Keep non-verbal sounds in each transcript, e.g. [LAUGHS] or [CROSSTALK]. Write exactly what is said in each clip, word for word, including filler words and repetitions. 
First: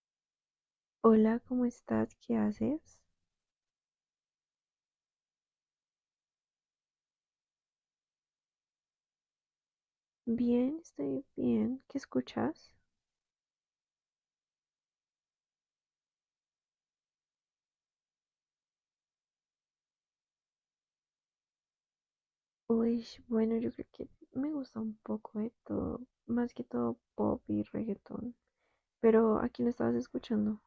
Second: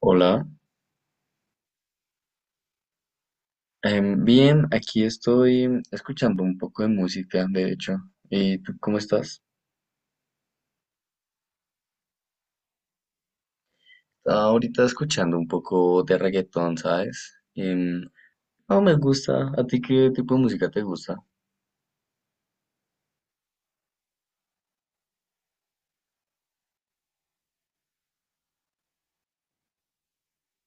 Hola. Hola, ¿cómo estás? ¿Qué haces? Em, bien, aquí estoy escuchando un poco de música, de hecho. ¿Y tú cómo estás? Bien, estoy bien. ¿Qué escuchas? Estaba ahorita escuchando un poco de reggaetón, ¿sabes? Em, no me gusta. ¿A ti qué tipo de música te gusta? Uy, bueno, yo creo que me gusta un poco de todo, más que todo pop y reggaetón. Pero ¿a quién estabas escuchando?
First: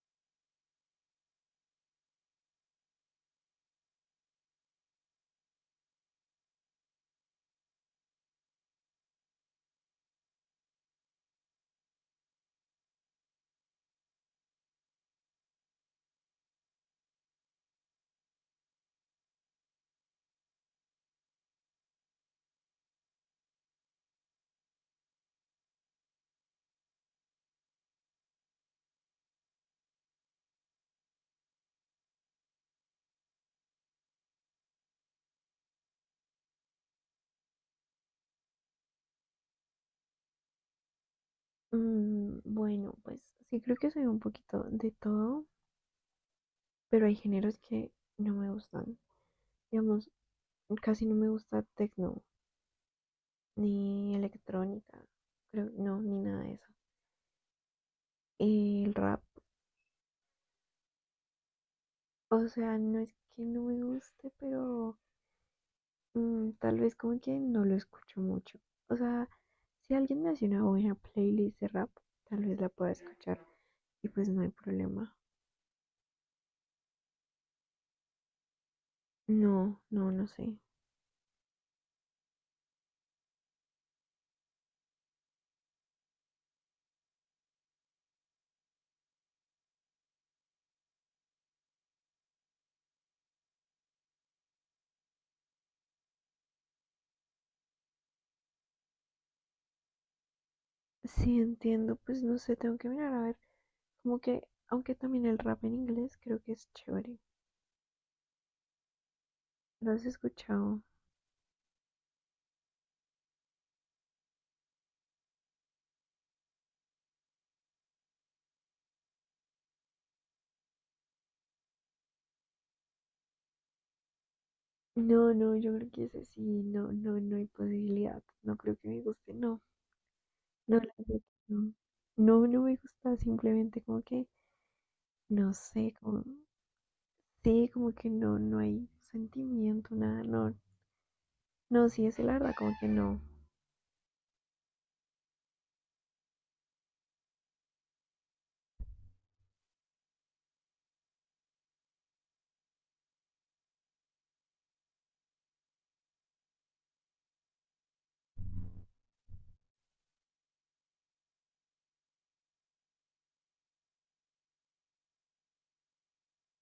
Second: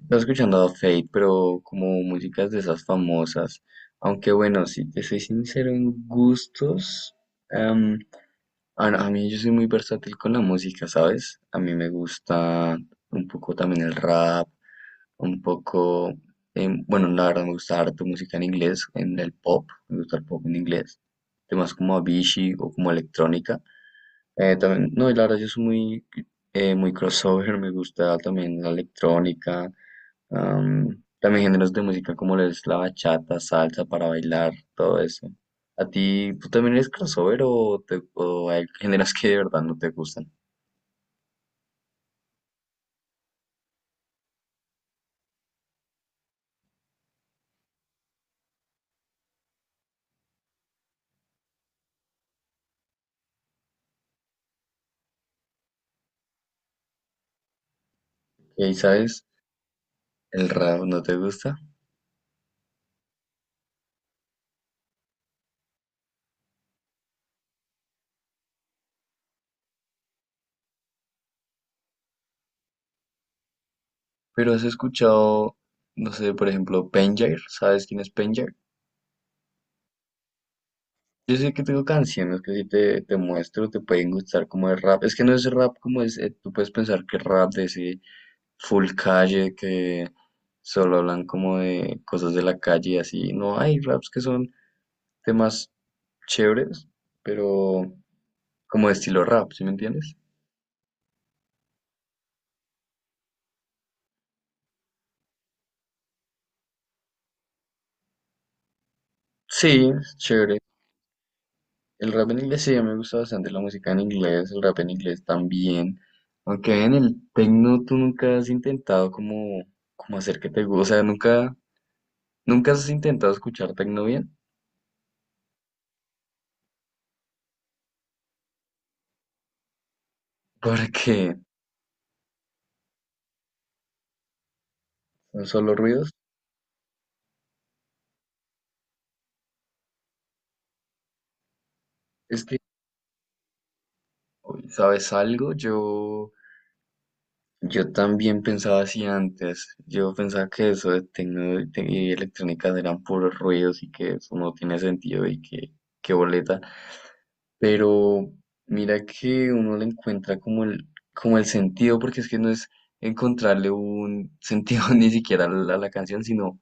Estaba escuchando a Fate, pero como músicas de esas famosas. Aunque bueno, si te soy sincero en gustos, em, a, a mí yo soy muy versátil con la música, ¿sabes? A mí me gusta un poco también el rap. Un poco, em, bueno, la verdad me gusta harto música en inglés, en el pop, me gusta el pop en inglés, temas como Avicii o como electrónica. Eh, también, no, y la verdad yo soy muy, eh, muy crossover, me gusta también la electrónica, am, también géneros de música como lo es la bachata, salsa para bailar, todo eso. ¿A ti, tú también eres crossover o, te, o hay géneros que de verdad no te gustan? Mm, bueno, pues sí creo que soy un poquito de todo, pero hay géneros que no me gustan. Digamos, casi no me gusta techno, ni electrónica, creo, no, ni nada de eso. ¿Y El rap, sabes? ¿El rap no te gusta? o sea, no es que no me guste, pero mm, tal vez como que no lo escucho mucho. O sea, si alguien me hace una buena playlist de rap, tal vez la pueda escuchar y pues no hay Pero has problema. escuchado, no sé, por ejemplo, Penjair, ¿sabes quién es Penjair? No, no, no sé. Yo sé que tengo canciones que si te, te muestro te pueden gustar como de rap. Es que no es rap como es, eh, tú puedes pensar que es rap de ese full calle que solo hablan como de cosas de la calle y así. No, hay raps que son temas chéveres, pero como de estilo rap, ¿sí me entiendes? Sí entiendo, pues no sé, tengo que mirar a ver. Como que, aunque también el rap en inglés creo que es chévere. ¿Lo Sí, has es chévere. escuchado? El rap en inglés sí, a mí me gusta bastante la música en inglés, el rap en inglés también. Aunque en el tecno tú nunca has intentado como, como hacer que te guste, o sea, nunca, nunca has intentado escuchar tecno bien, No, no, yo creo que ese sí, no, no, no hay posibilidad. No creo que me guste, no. [LAUGHS] No, la verdad porque que no. No, no me gusta, simplemente como que, son no solo sé, ruidos. como. Sí, como que no, no hay sentimiento, nada, no. No, sí, es la Es verdad, que, como que no. uy, ¿sabes algo? Yo, yo también pensaba así antes. Yo pensaba que eso de tecno y te- y electrónica eran puros ruidos y que eso no tiene sentido y que, qué boleta. Pero mira que uno le encuentra como el, como el sentido, porque es que no es encontrarle un sentido [LAUGHS] ni siquiera a la, a la canción, sino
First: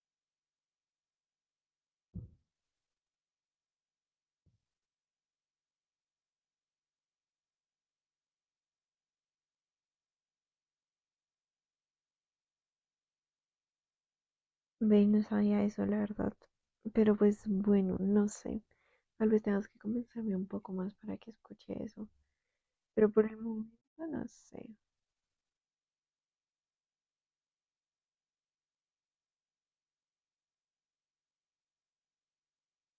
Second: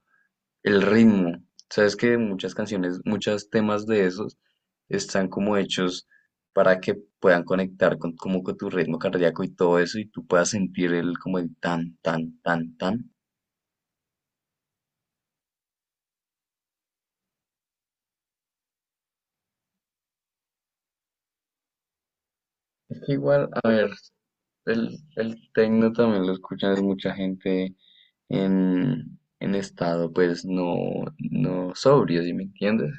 el ritmo. Sabes que muchas canciones, muchos temas de esos están como hechos para que puedan conectar con, como con tu ritmo cardíaco y todo eso, y tú puedas sentir el como el tan, tan, tan, tan. Ve, no sabía eso, la verdad. Pero pues bueno, no sé. Tal vez tengas que convencerme un poco más para que escuche eso. Es Pero que por el igual, a ver, momento, no sé. el, el tecno también lo escuchan es mucha gente en, en estado, pues no, no sobrio, ¿sí me entiendes?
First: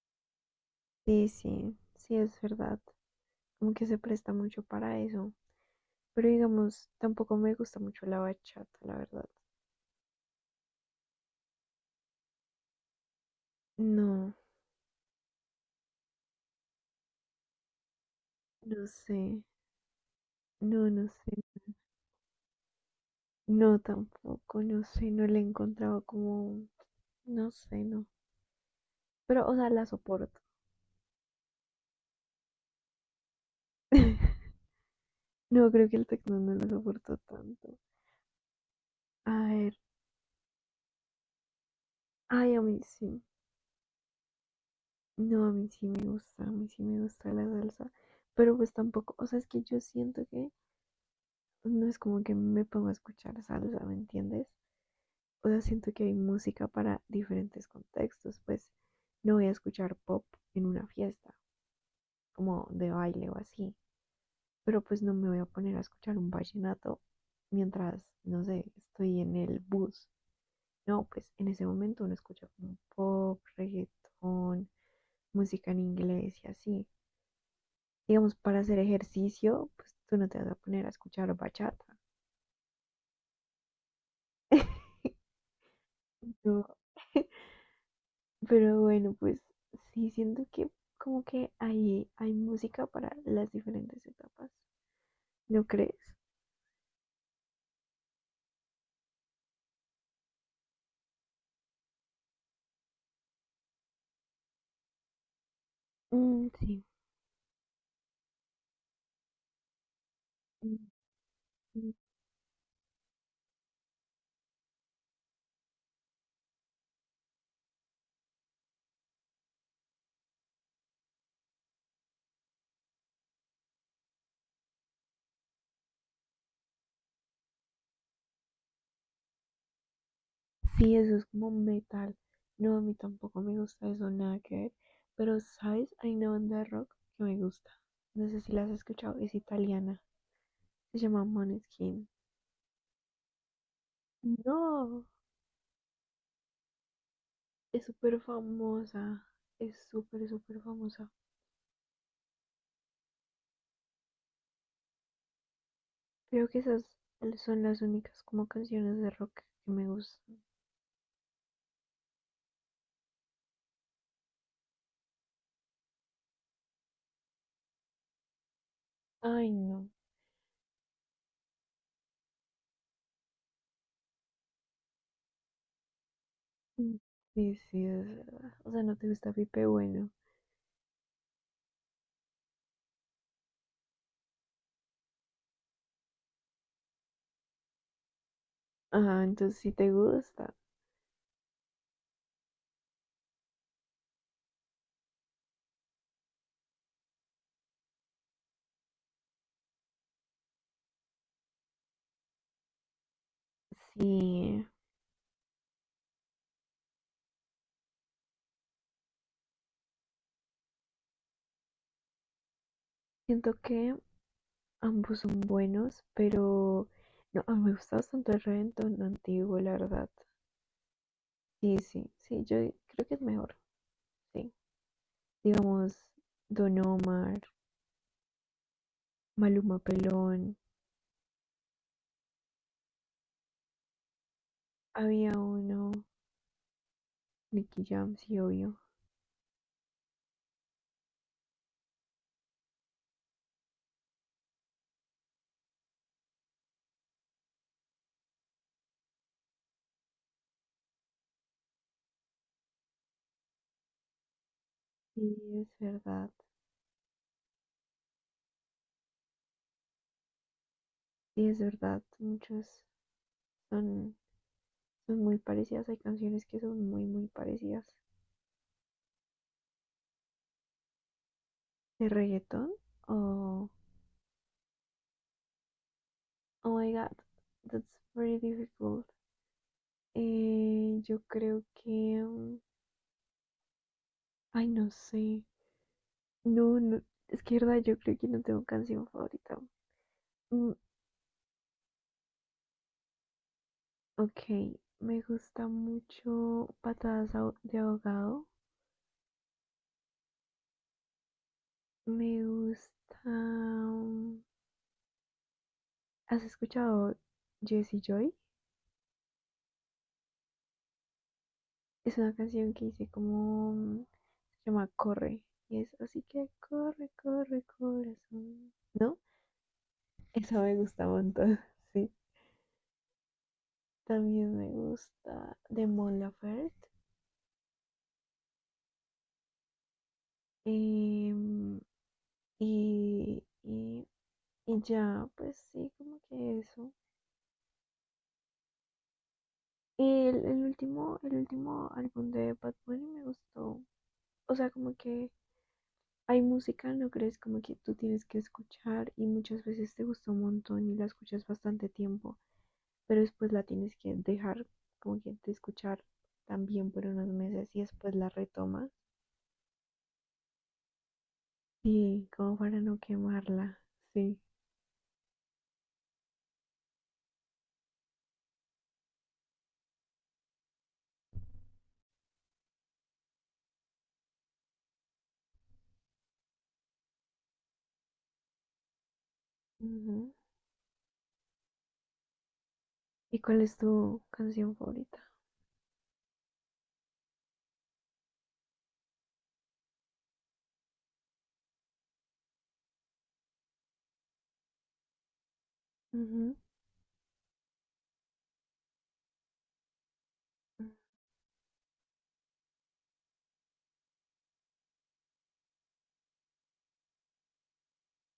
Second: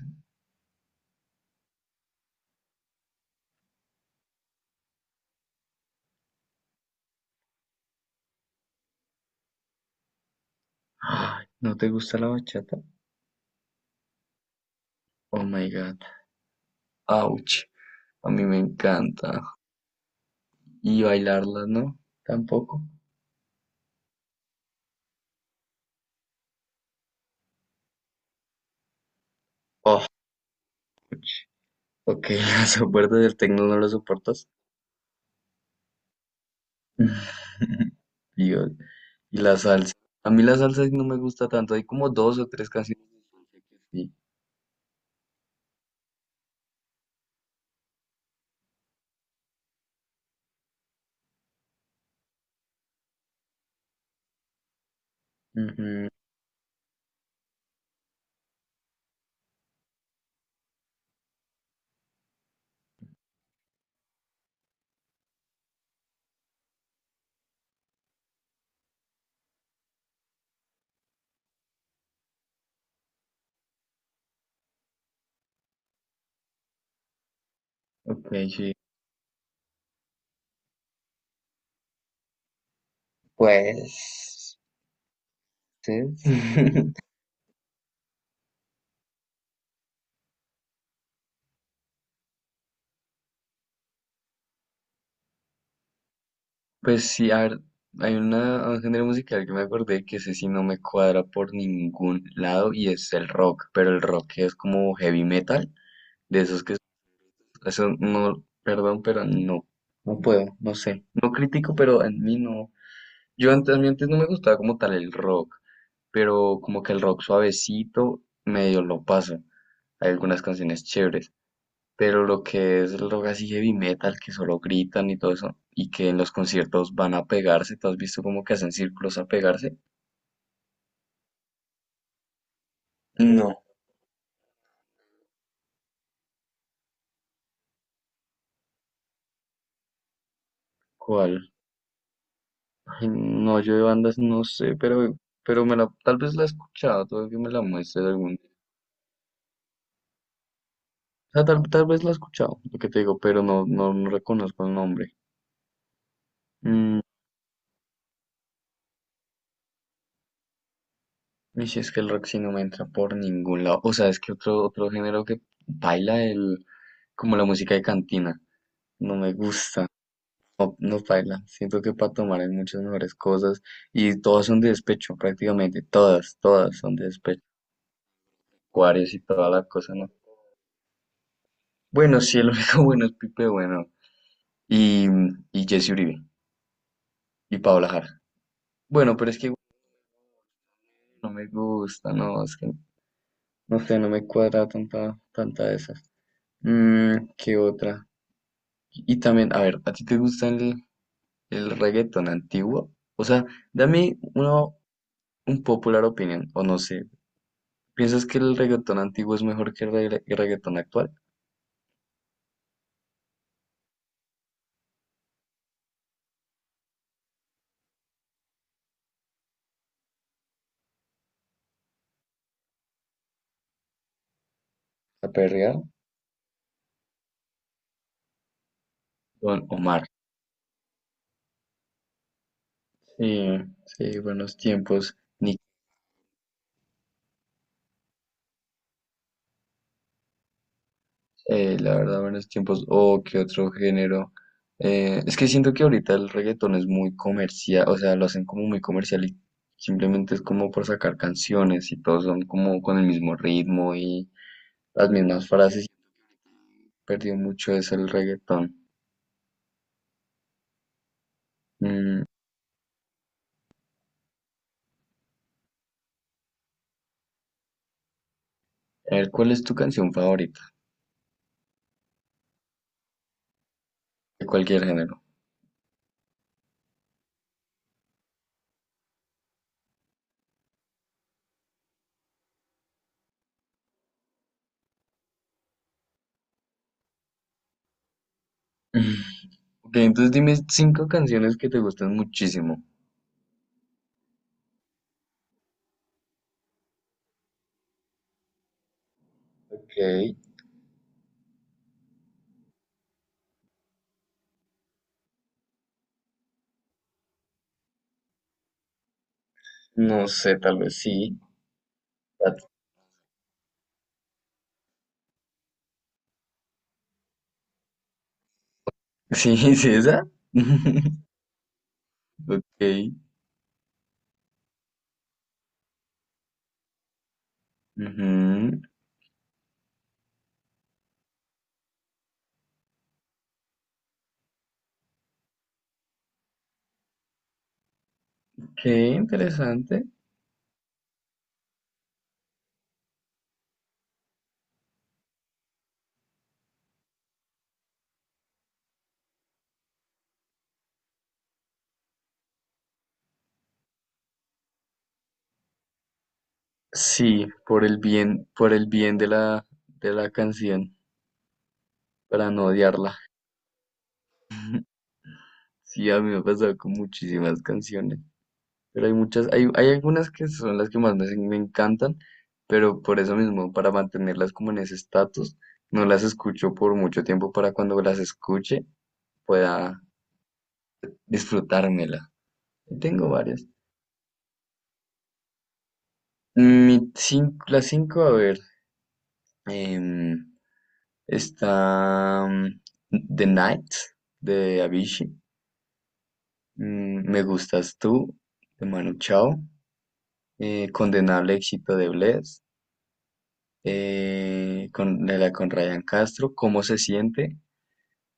Sí, sí, sí, es verdad. Como que se presta mucho para eso. Pero digamos, tampoco me gusta mucho la bachata, la verdad. Ay, ¿no te gusta la bachata? No, Oh my God, ouch, a mí me no encanta. sé. No, Y no sé. bailarla, ¿no? Tampoco. No, tampoco, no sé. No le he encontrado como, no sé, no. Pero, o sea, la Oh, soporto. ouch. Ok, [LAUGHS] la soportas, del tecno no lo soportas. [LAUGHS] No, creo que el tecno no lo soporto tanto. [LAUGHS] Dios, A y la ver, salsa. A mí la salsa no me gusta tanto, hay como dos o ay, a tres mí canciones sí. de salsa que sí. No, a mí sí me gusta, a mí sí me gusta la salsa. Pero pues tampoco, o sea, es que yo siento que no es como que me pongo a escuchar salsa, ¿me entiendes? O sea, siento que Ujú. hay música para diferentes contextos. Pues no voy a escuchar pop en una fiesta, como de baile o así. Pero pues no me voy a poner a escuchar un vallenato mientras, no sé, estoy en el bus. No, pues en ese momento uno escucha como pop, reggaetón, música en inglés y así. Ok, Digamos, para sí. hacer ejercicio, pues tú no te vas a poner a escuchar bachata. Pues, sí. No. [LAUGHS] [LAUGHS] Pero bueno, pues sí, siento que como que ahí hay música para las diferentes etapas. ¿No crees? Pues sí, a ver, hay una, un género musical que me acordé que ese sí no me cuadra por ningún lado y es el rock, pero el rock es como heavy metal, de Mm, esos que sí. eso no, perdón, pero no, no puedo, no Mm, sé, no critico, mm. pero en mí no. Yo antes, a mí antes no me gustaba como tal el rock, pero como que el rock suavecito medio lo paso. Hay algunas canciones chéveres, pero lo que es el rock así heavy metal, que solo gritan y todo eso, y que en los conciertos van a pegarse, ¿tú has visto como que hacen círculos a pegarse? Sí, eso es como metal. No, a mí tampoco me No. gusta eso, nada que ver. Pero, ¿sabes? Hay una banda de rock que me gusta. No sé si la has escuchado, es italiana. Se llama ¿Cuál? Maneskin. Ay, no, yo de bandas no sé, No, pero, pero me la, tal vez la he escuchado, tal vez que me la es muestres súper algún día. famosa. Es súper, súper famosa. O sea, tal, tal vez la he escuchado, lo que te digo, pero no, no, no reconozco el nombre. Creo que esas Mm, son las únicas como canciones de rock que me gustan. y si es que el rock sí no me entra por ningún lado. O sea, es que otro, otro género que baila el, como la música de cantina. No me Ay, gusta. no. No, no baila. Siento que para tomar hay muchas mejores cosas y todas son de despecho, prácticamente todas, todas son de despecho. Sí, sí, es verdad. O sea, no te Acuarios y gusta toda la Pipe cosa, Bueno. ¿no? Bueno, sí, el único [LAUGHS] bueno es Pipe Bueno y, y Jesse Uribe y Paola Jara. Bueno, Ah, pero es que entonces sí te gusta. no me gusta, no, es que no sé, no me cuadra tanta, tanta de esas. Mm, ¿qué otra? Y también, a ver, ¿a ti te gusta el, el reggaetón antiguo? O sea, dame una, Sí. un popular opinión, o no sé, ¿piensas que el reggaetón antiguo es mejor que el regga- el reggaetón actual? Siento que ambos son buenos, pero no, a mí me gusta bastante el reggaetón antiguo, la verdad. Sí, sí, sí, yo creo que es mejor, sí. Aperreado. Digamos, Don Omar, Don Maluma Omar. pelón, Sí, sí, buenos tiempos. había Ni, uno, Nicky Jam, sí, obvio. eh, la verdad, buenos tiempos. O qué otro género. Eh, es que siento que ahorita el reggaetón es muy comercial, o sea, lo hacen como muy comercial y simplemente es como por sacar canciones y todos son como con el mismo ritmo y las Y mismas es frases. verdad, Perdió mucho eso el reggaetón. sí, es verdad, Mm, muchas son, son muy parecidas, hay canciones que son muy, muy parecidas. a ver, ¿cuál es tu canción favorita? ¿De reggaetón? Oh, De cualquier género. oh my god, that's very difficult. Eh, yo creo que... mm, Ay, no sé. No, no, es que verdad, yo creo que no tengo canción favorita. [LAUGHS] Ok, entonces dime Mm, cinco canciones que te gustan muchísimo. ok, me gusta mucho Patadas de Ahogado. Ok, Me gusta. mm, ¿Has escuchado Jessie Joy? no sé, tal vez sí. Es una Bad. canción que hice como. mm, Se llama Corre. Y es así que corre, corre, corazón. ¿No? [LAUGHS] Sí, ¿es esa? Esa me [LAUGHS] gusta un montón. [LAUGHS] Sí. Ok. También me gusta de Mon Laferte. Ujú. em, y, y, y ya, pues sí, como que eso. Qué interesante. Y El, el último, el último álbum de Bad Bunny me gustó. O sea, como que hay música, no crees como que tú tienes que escuchar y muchas veces te gusta un montón y la escuchas bastante tiempo, pero después la tienes que dejar como que de escuchar también por unos Sí, meses y por el después la bien, por el retomas bien de la, de la canción, sí, para como no para no odiarla. quemarla, sí. Sí, a mí me ha pasado con muchísimas canciones, pero hay muchas, hay, hay algunas que son las que más me, me encantan, pero por eso mismo, para mantenerlas como en ese estatus, no las escucho por mucho tiempo para cuando las escuche, pueda Ujú. disfrutármela. Tengo ¿Y cuál varias. es tu canción favorita? Mi cin- la cinco a ver, em, está mm, The Night de Avicii. Ujú. Mm, Me gustas tú de Manu Chao. eh, Condenable éxito de Bless. eh, con, de la con Ryan Castro. ¿Cómo se siente?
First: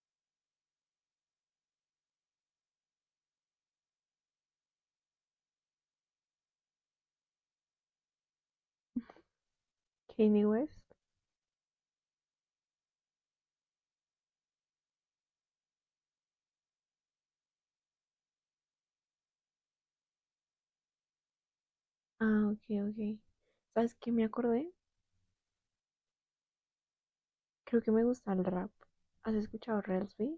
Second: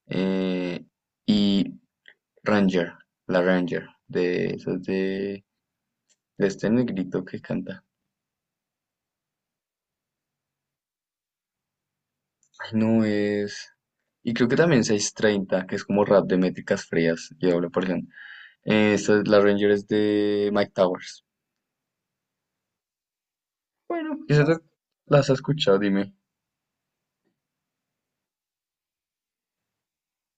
eh, y Ranger, la Ranger, de, esas de, de este negrito que canta. Kanye West. Ay, no es. Y creo que también seis treinta que es como rap de métricas frías y doble porción. Eh, esta es la Ranger es de Mike Towers. Ah, ok, ok. ¿Sabes qué Bueno, me quizás la- acordé? las has escuchado, dime. Creo que me gusta el rap. ¿Has escuchado Relsby?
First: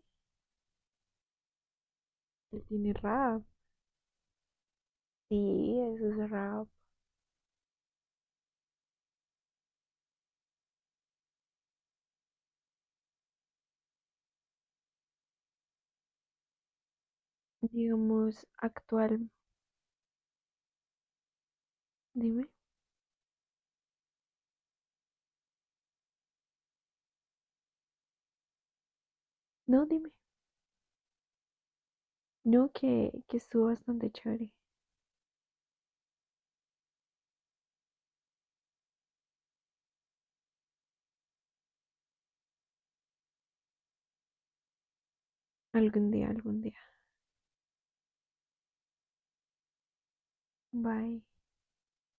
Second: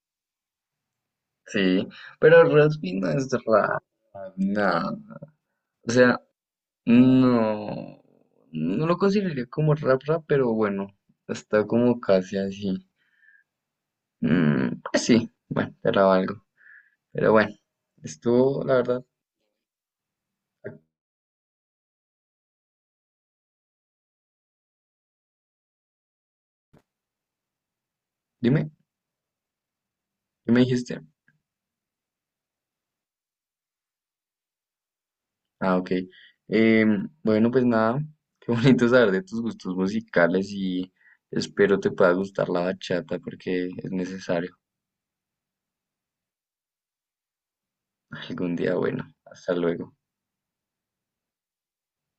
Sí, pero Él tiene Raspi no es rap. rap, nada. Sí, O eso sea, es rap. no, no lo consideraría como rap rap, pero bueno, está como casi así. Mm, pues sí, bueno, era algo. Pero bueno, Digamos, estuvo, la verdad, actual. Dime, dime, no, dime, ¿qué me dijiste? no, que, que estuvo bastante chévere. Ah, ok. Em, bueno, pues nada, [LAUGHS] qué bonito saber de tus gustos musicales y espero te pueda gustar la bachata porque es necesario Algún día, algún día. [LAUGHS] algún día. Bueno, hasta luego. Bye.